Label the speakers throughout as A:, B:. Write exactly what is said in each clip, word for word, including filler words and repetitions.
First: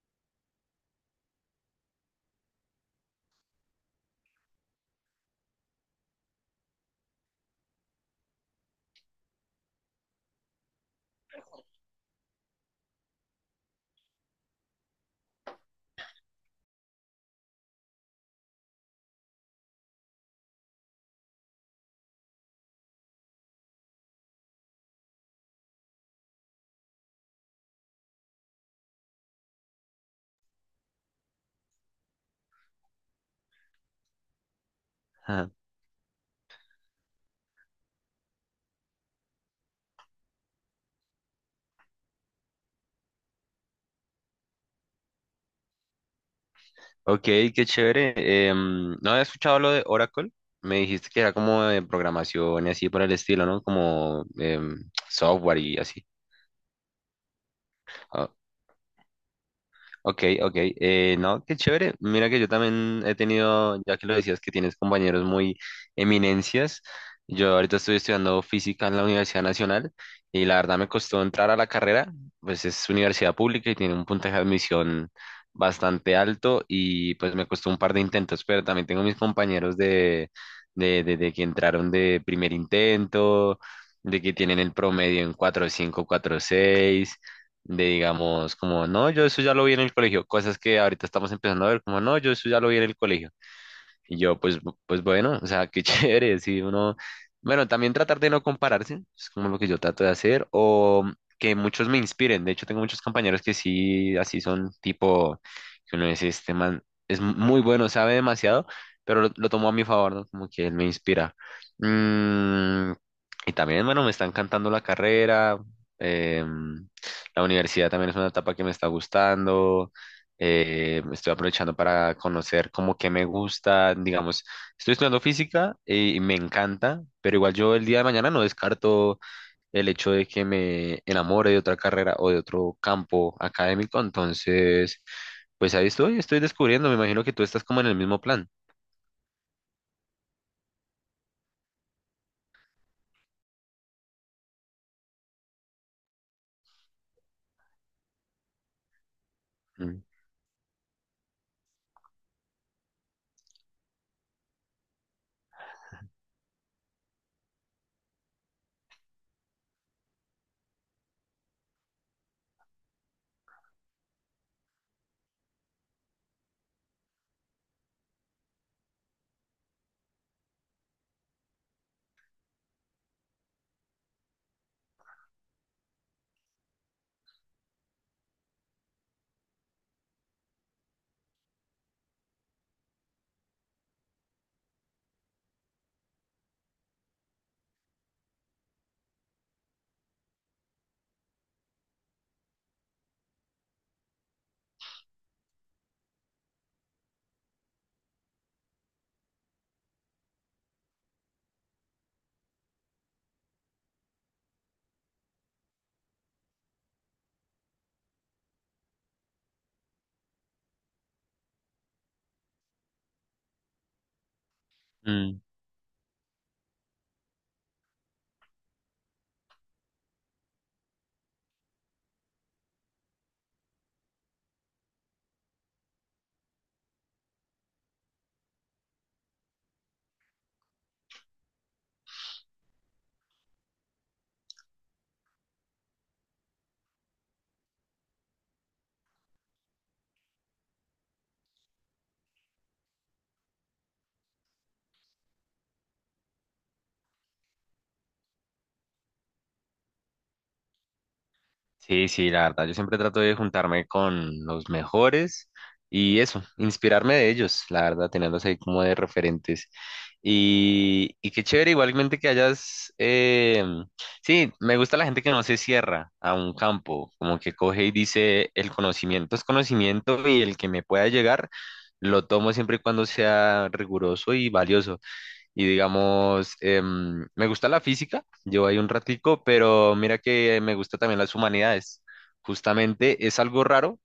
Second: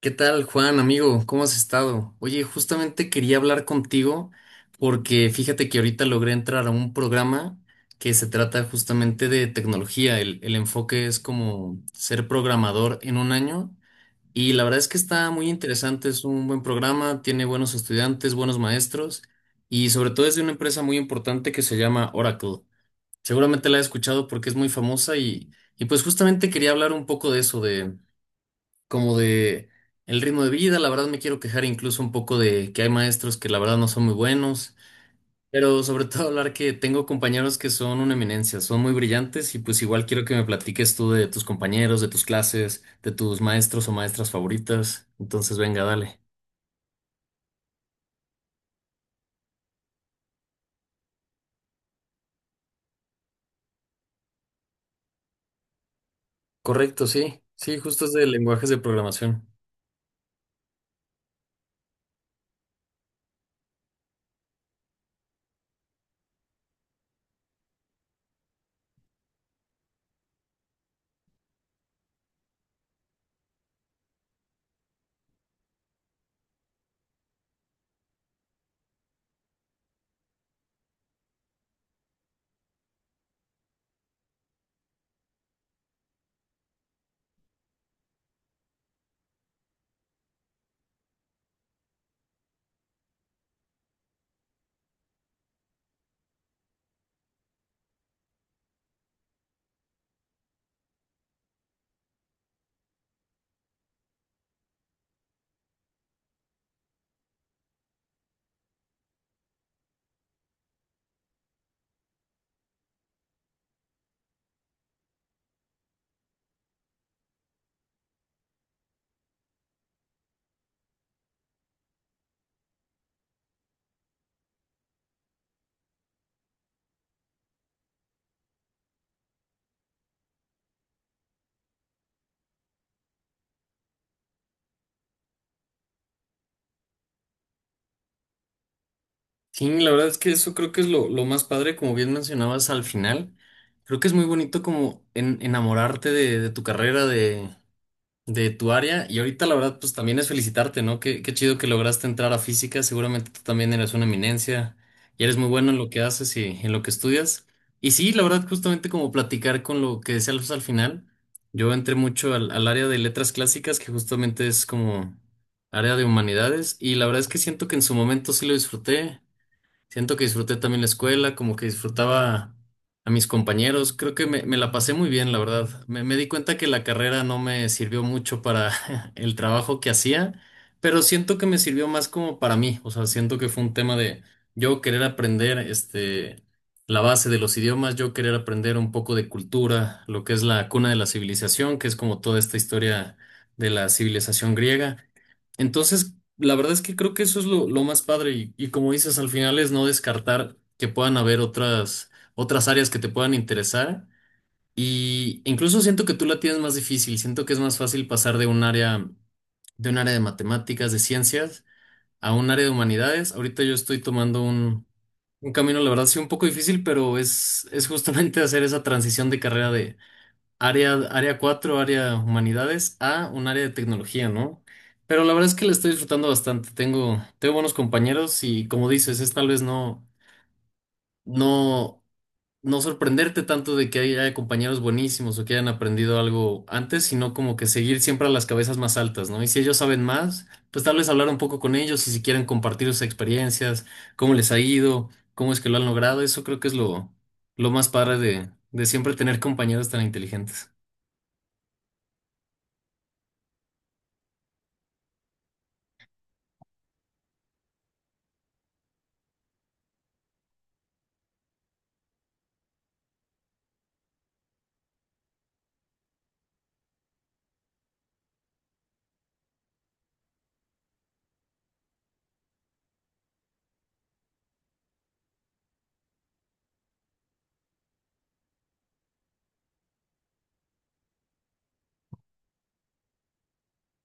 A: ¿Qué tal, Juan, amigo? ¿Cómo has estado? Oye, justamente quería hablar contigo porque fíjate que ahorita logré entrar a un programa que se trata justamente de tecnología. El, el enfoque es como ser programador en un año y la verdad es que está muy interesante, es un buen programa, tiene buenos estudiantes, buenos maestros y sobre todo es de una empresa muy importante que se llama Oracle. Seguramente la has escuchado porque es muy famosa y, y pues justamente quería hablar un poco de eso, como de el ritmo de vida. La verdad me quiero quejar incluso un poco de que hay maestros que la verdad no son muy buenos,
B: Ajá.
A: pero sobre todo hablar que tengo compañeros que son una eminencia, son muy brillantes y pues igual quiero que me platiques tú de tus compañeros, de tus clases, de tus maestros o maestras favoritas. Entonces, venga, dale.
B: Ok, qué chévere. Em, no había escuchado lo de Oracle. Me dijiste que era como de programación y así por el estilo, ¿no? Como em, software y así.
A: Correcto, sí. Sí, justo es de lenguajes de programación.
B: Ok, ok. Eh, no, qué chévere. Mira que yo también he tenido, ya que lo decías, que tienes compañeros muy eminencias. Yo ahorita estoy estudiando física en la Universidad Nacional y la verdad me costó entrar a la carrera, pues es universidad pública y tiene un puntaje de admisión bastante alto y pues me costó un par de intentos, pero también tengo mis compañeros de, de, de, de que entraron de primer intento, de que tienen el promedio en cuatro punto cinco, seis de digamos, como, no, yo eso ya lo vi en el colegio, cosas que ahorita estamos empezando a ver, como, no, yo eso ya lo vi en el colegio. Y yo, pues, bu- pues bueno, o sea, qué chévere, si uno, bueno, también tratar de no compararse, es como lo que yo trato de hacer, o que muchos me inspiren. De hecho, tengo muchos compañeros que sí, así son, tipo, que uno dice, este man es muy bueno, sabe demasiado, pero lo, lo tomo a mi favor, ¿no? Como que él me inspira. Mm, y también, bueno, me está encantando la carrera, em, la universidad también es una etapa que me está gustando. Eh, estoy aprovechando para conocer como que me gusta, digamos, estoy estudiando física eh, y me encanta, pero igual yo el día de mañana no descarto el hecho de que me enamore de otra carrera o de otro campo académico, entonces, pues ahí estoy, estoy descubriendo, me imagino que tú estás como en el mismo plan.
A: Sí, la verdad es que eso creo que es lo, lo más padre, como bien mencionabas al final. Creo que es muy bonito como en- enamorarte de, de tu carrera, de, de tu área. Y ahorita la verdad, pues
B: Mm.
A: también es felicitarte, ¿no? Qué, qué chido que lograste entrar a física. Seguramente tú también eres una eminencia y eres muy bueno en lo que haces y en lo que estudias. Y sí, la verdad, justamente como platicar con lo que decía Alfonso al final, yo entré mucho al, al área de letras clásicas, que justamente es como área de humanidades. Y la verdad es que siento que en su momento sí lo disfruté. Siento que disfruté también la escuela, como que disfrutaba a mis compañeros. Creo que me, me la pasé muy bien, la verdad. Me, me di cuenta que la carrera no me sirvió mucho para el trabajo que hacía, pero siento que me sirvió más como para mí. O sea, siento que fue un tema de yo querer aprender este, la base de los idiomas, yo querer aprender un poco de cultura, lo que es la cuna de la civilización, que es como toda esta historia de la civilización griega. Entonces, la verdad es que creo que eso es lo, lo más padre y, y como dices, al final es no descartar que puedan haber otras, otras áreas que te puedan interesar y incluso siento que tú la tienes más difícil, siento que es más fácil pasar de un área, de un área de matemáticas, de ciencias, a un área de humanidades. Ahorita yo estoy tomando un,
B: Mm.
A: un camino, la verdad, sí, un poco difícil, pero es, es justamente hacer esa transición de carrera área, área cuatro área humanidades, a un área de tecnología, ¿no? Pero la verdad es que la estoy disfrutando bastante. Tengo, tengo buenos compañeros y como dices, es tal vez no, no, no sorprenderte tanto de que haya compañeros buenísimos o que hayan aprendido algo antes, sino como que seguir siempre a las cabezas más altas, ¿no? Y si ellos saben más, pues tal vez hablar un poco con ellos y si quieren compartir sus experiencias, cómo les ha ido, cómo es que lo han logrado, eso creo que es lo, lo más padre de, de siempre tener compañeros tan inteligentes.
B: Sí, sí, la verdad, yo siempre trato de juntarme con los mejores y eso, inspirarme de ellos, la verdad, tenerlos ahí como de referentes. Y, y qué chévere igualmente que hayas, eh, sí, me gusta la gente que no se cierra a un campo, como que coge y dice, el conocimiento es conocimiento y el que me pueda llegar, lo tomo siempre y cuando sea riguroso y valioso. Y digamos, em, me gusta la física, llevo ahí un ratico, pero mira que me gusta también las humanidades. Justamente es algo raro.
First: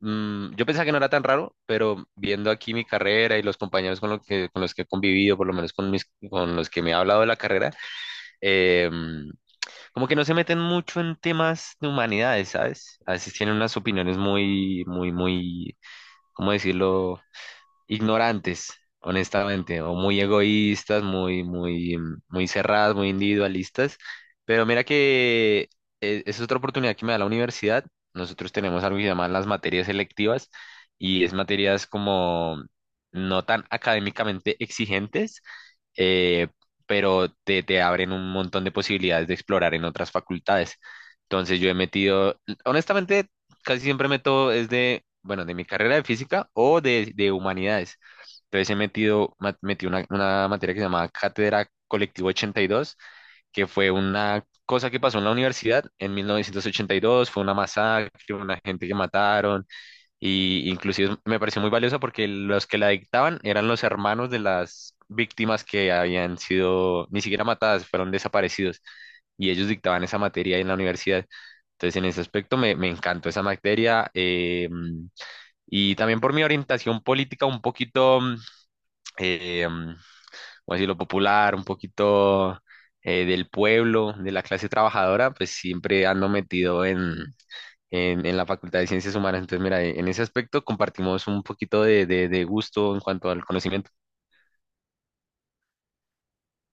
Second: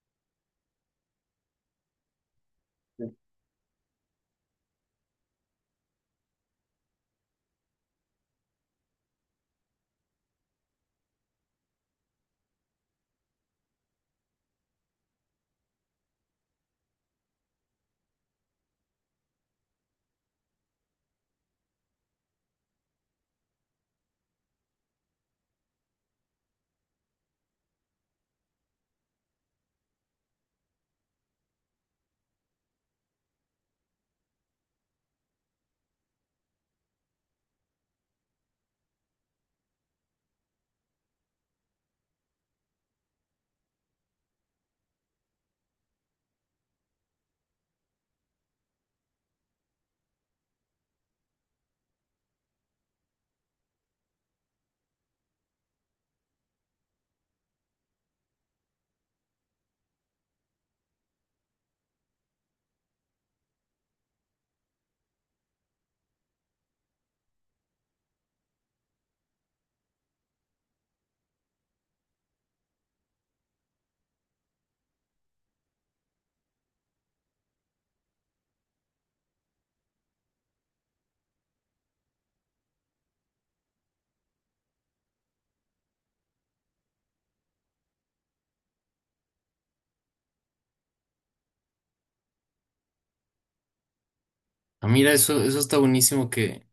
B: Mm, yo pensaba que no era tan raro, pero viendo aquí mi carrera y los compañeros con, lo que, con los que he convivido, por lo menos con, mis, con los que me ha hablado de la carrera, em, como que no se meten mucho en temas de humanidades, ¿sabes? A veces tienen unas opiniones muy, muy, muy, ¿cómo decirlo? Ignorantes, honestamente, o muy egoístas, muy, muy, mm, muy cerradas, muy individualistas. Pero mira que eh, es otra oportunidad que me da la universidad. Nosotros tenemos algo que se llaman las materias selectivas y es materias como no tan académicamente exigentes, eh, pero te, te abren un montón de posibilidades de explorar en otras facultades. Entonces yo he metido, honestamente, casi siempre meto es de, bueno, de mi carrera de física o de, de humanidades. Entonces he metido, ma- metí una, una materia que se llama Cátedra Colectivo ochenta y dos, que fue una cosa que pasó en la universidad en mil novecientos ochenta y dos, fue una masacre, una gente que mataron, y inclusive me pareció muy valiosa porque los que la dictaban eran los hermanos de las víctimas que habían sido ni siquiera matadas, fueron desaparecidos. Y ellos dictaban esa materia en la universidad. Entonces, en ese aspecto me, me encantó esa materia. Eh, y también por mi orientación política un poquito, mm, eh, mm, ¿cómo decirlo? Popular, un poquito eh, del pueblo, de la clase trabajadora, pues siempre ando metido en en, en la Facultad de Ciencias Humanas. Entonces, mira, en ese aspecto compartimos un poquito de, de- de gusto en cuanto al conocimiento.
A: Ah, mira, eso, eso está buenísimo que,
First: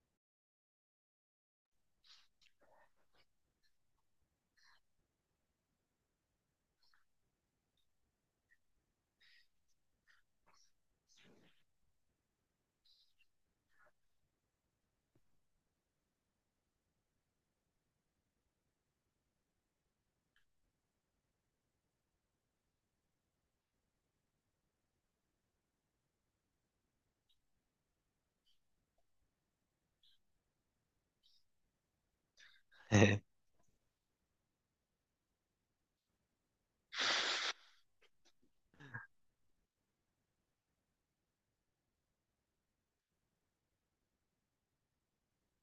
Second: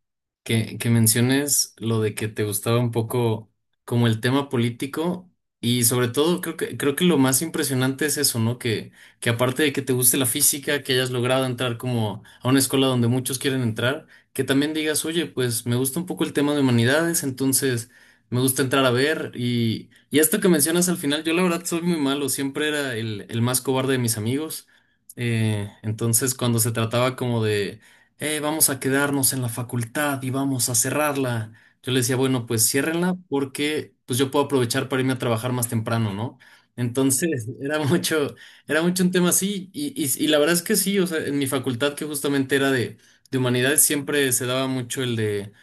A: que, que menciones lo de que te gustaba un poco como el tema político y sobre todo creo que, creo que lo más impresionante es eso, ¿no? Que, que aparte de que te guste la física, que hayas logrado entrar como a una escuela donde muchos quieren entrar, que también digas, oye, pues me gusta un poco el tema de humanidades, entonces me gusta entrar a ver y, y esto que mencionas al final, yo la verdad soy muy malo, siempre era el, el más cobarde de mis amigos. Eh, entonces, cuando se trataba como de, "Eh, vamos a quedarnos en la facultad y vamos a cerrarla." Yo le decía, bueno, pues ciérrenla porque pues yo puedo aprovechar para irme a trabajar más temprano, ¿no? Entonces, era mucho, era mucho un tema así y, y, y la verdad es que sí, o sea, en mi facultad que justamente era de, de humanidades siempre se daba mucho el de...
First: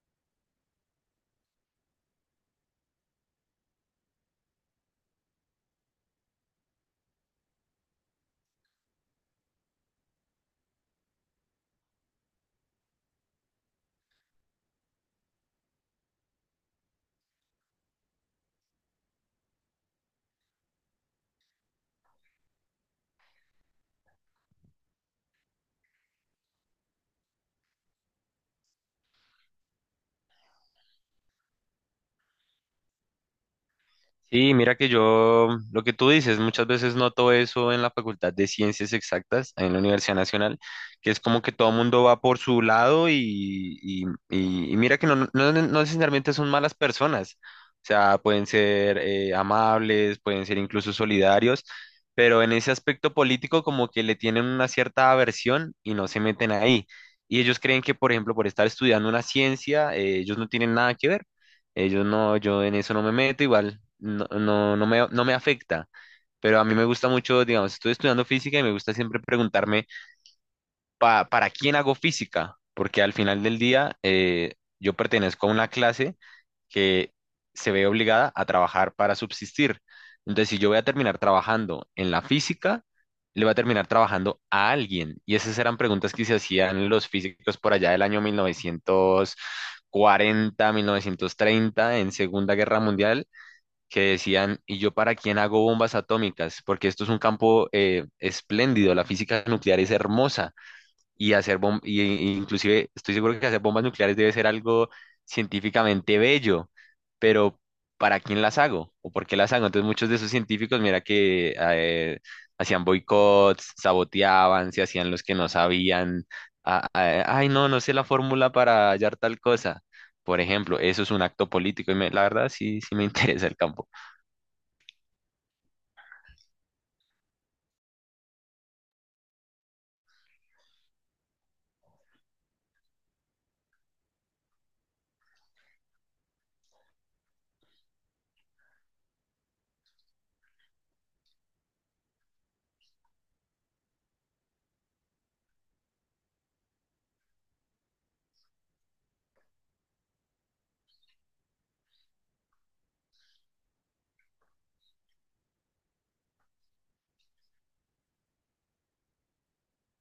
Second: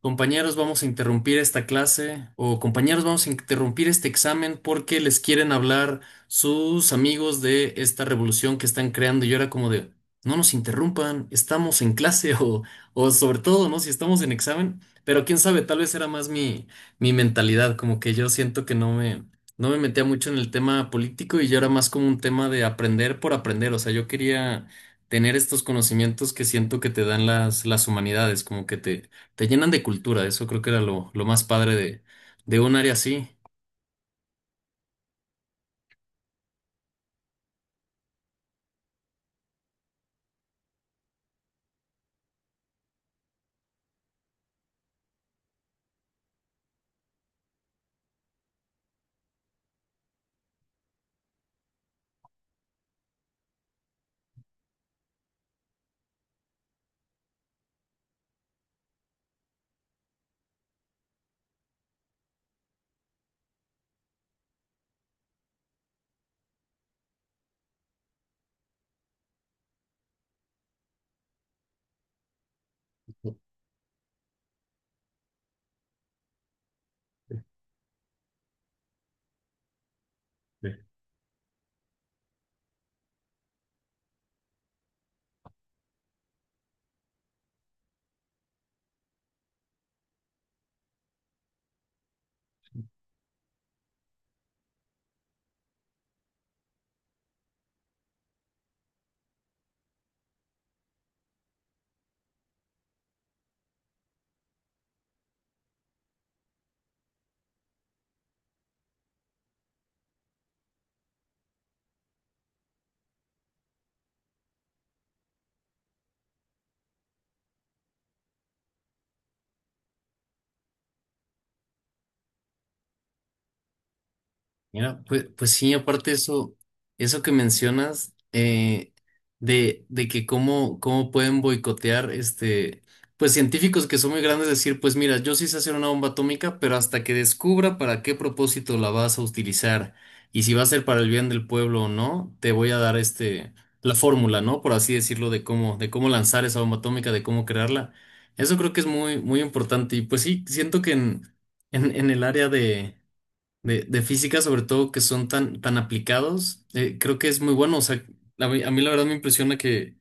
A: Compañeros, vamos a interrumpir esta clase o compañeros, vamos a interrumpir este examen porque les quieren hablar sus amigos de esta revolución que están creando. Y yo era como de, no nos interrumpan, estamos en clase o, o sobre todo, ¿no? Si estamos en examen, pero quién sabe, tal vez era más mi, mi mentalidad, como que yo siento que no me, no me metía mucho en el tema político y yo era más como un tema de aprender por aprender. O sea, yo quería tener estos conocimientos que siento que te dan las, las humanidades, como que te te llenan de cultura, eso creo que era lo, lo más padre de, de un área así.
B: Sí, mira que yo, lo que tú dices, muchas veces noto eso en la Facultad de Ciencias Exactas, ahí en la Universidad Nacional, que es como que todo el mundo va por su lado y, y- y- y mira que no, no, no necesariamente son malas personas, o sea, pueden ser eh, amables, pueden ser incluso solidarios, pero en ese aspecto político como que le tienen una cierta aversión y no se meten ahí. Y ellos creen que, por ejemplo, por estar estudiando una ciencia, eh, ellos no tienen nada que ver. Ellos no, yo en eso no me meto, igual no, no, no me, no me afecta. Pero a mí me gusta mucho, digamos, estoy estudiando física y me gusta siempre preguntarme pa- para quién hago física, porque al final del día eh, yo pertenezco a una clase que se ve obligada a trabajar para subsistir. Entonces, si
A: Sí.
B: yo voy a terminar trabajando en la física, le voy a terminar trabajando a alguien. Y esas eran preguntas que se hacían los físicos por allá del año mil mil novecientos cuarenta, mil novecientos treinta, en Segunda Guerra Mundial, que decían, ¿y yo para quién hago bombas atómicas? Porque esto es un campo eh, espléndido, la física nuclear es hermosa y hacer bom- y, y- inclusive estoy seguro que hacer bombas nucleares debe ser algo científicamente bello, pero ¿para quién las hago? ¿O por qué las hago? Entonces muchos de esos científicos, mira que eh, hacían boicots, saboteaban, se hacían los que no sabían, a- a- ay no, no sé la fórmula para hallar tal cosa. Por ejemplo, eso es un acto político y me- la verdad sí, sí me interesa el campo.
A: Mira, pues, pues sí, aparte eso, eso que mencionas eh, de, de que cómo, cómo pueden boicotear este, pues científicos que son muy grandes, decir, pues mira, yo sí sé hacer una bomba atómica, pero hasta que descubra para qué propósito la vas a utilizar y si va a ser para el bien del pueblo o no, te voy a dar este, la fórmula, ¿no? Por así decirlo, de cómo, de cómo lanzar esa bomba atómica, de cómo crearla. Eso creo que es muy, muy importante y pues sí, siento que en, en, en el área de de, de física, sobre todo que son tan, tan aplicados, eh, creo que es muy bueno. O sea, a mí, a mí la verdad me impresiona que,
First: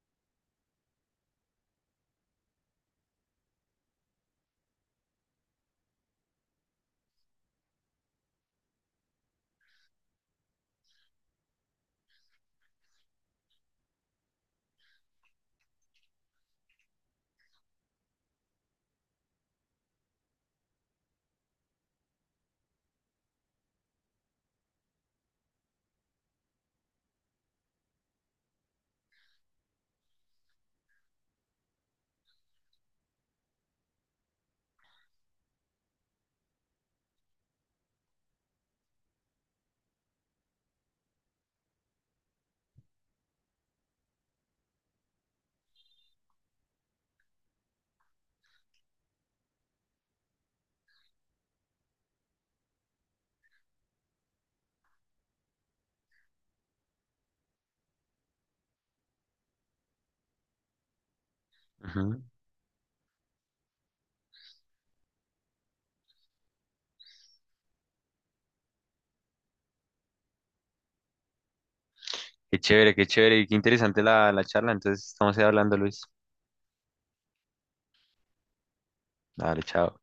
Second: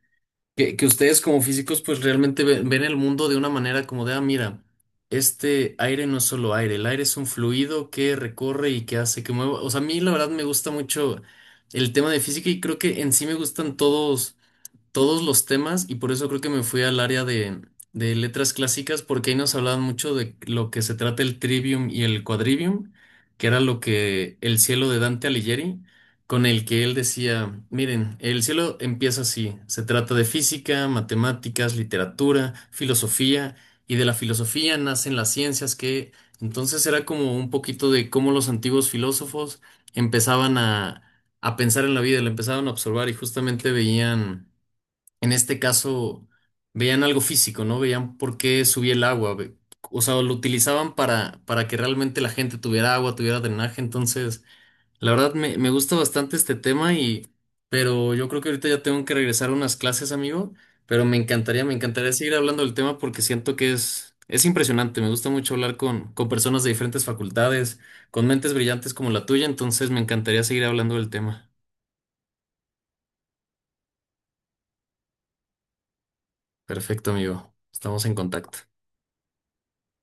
A: que, que ustedes como físicos pues realmente ve- ven el mundo de una manera como de, ah, mira, este aire no es solo aire, el aire es un fluido que recorre y que hace que mueva. O sea, a mí la verdad me gusta mucho el tema de física y creo que en sí me gustan todos todos los temas y por eso creo que me fui al área de, de letras clásicas porque ahí nos hablaban mucho de lo que se trata el trivium y el quadrivium, que era lo que el cielo de Dante Alighieri, con el que él decía, miren, el cielo empieza así, se trata de física, matemáticas, literatura, filosofía y de la filosofía nacen las ciencias que entonces era como un poquito de cómo los antiguos filósofos empezaban a, a pensar en la vida, la empezaban a observar y justamente veían en este caso veían algo físico, ¿no? Veían por qué subía el agua. ve- O sea, lo utilizaban para, para que realmente la gente tuviera agua, tuviera drenaje. Entonces, la verdad me, me gusta bastante este tema y, pero yo creo que ahorita ya tengo que regresar a unas clases, amigo. Pero me encantaría, me encantaría
B: Ujú.
A: seguir hablando del tema porque siento que es, es impresionante. Me gusta mucho hablar con, con personas de diferentes facultades, con mentes brillantes como la tuya. Entonces, me encantaría seguir hablando del tema.
B: Qué chévere, qué chévere y qué interesante la, la charla. Entonces estamos ahí hablando, Luis.
A: Perfecto, amigo. Estamos en contacto.
B: Dale, chao.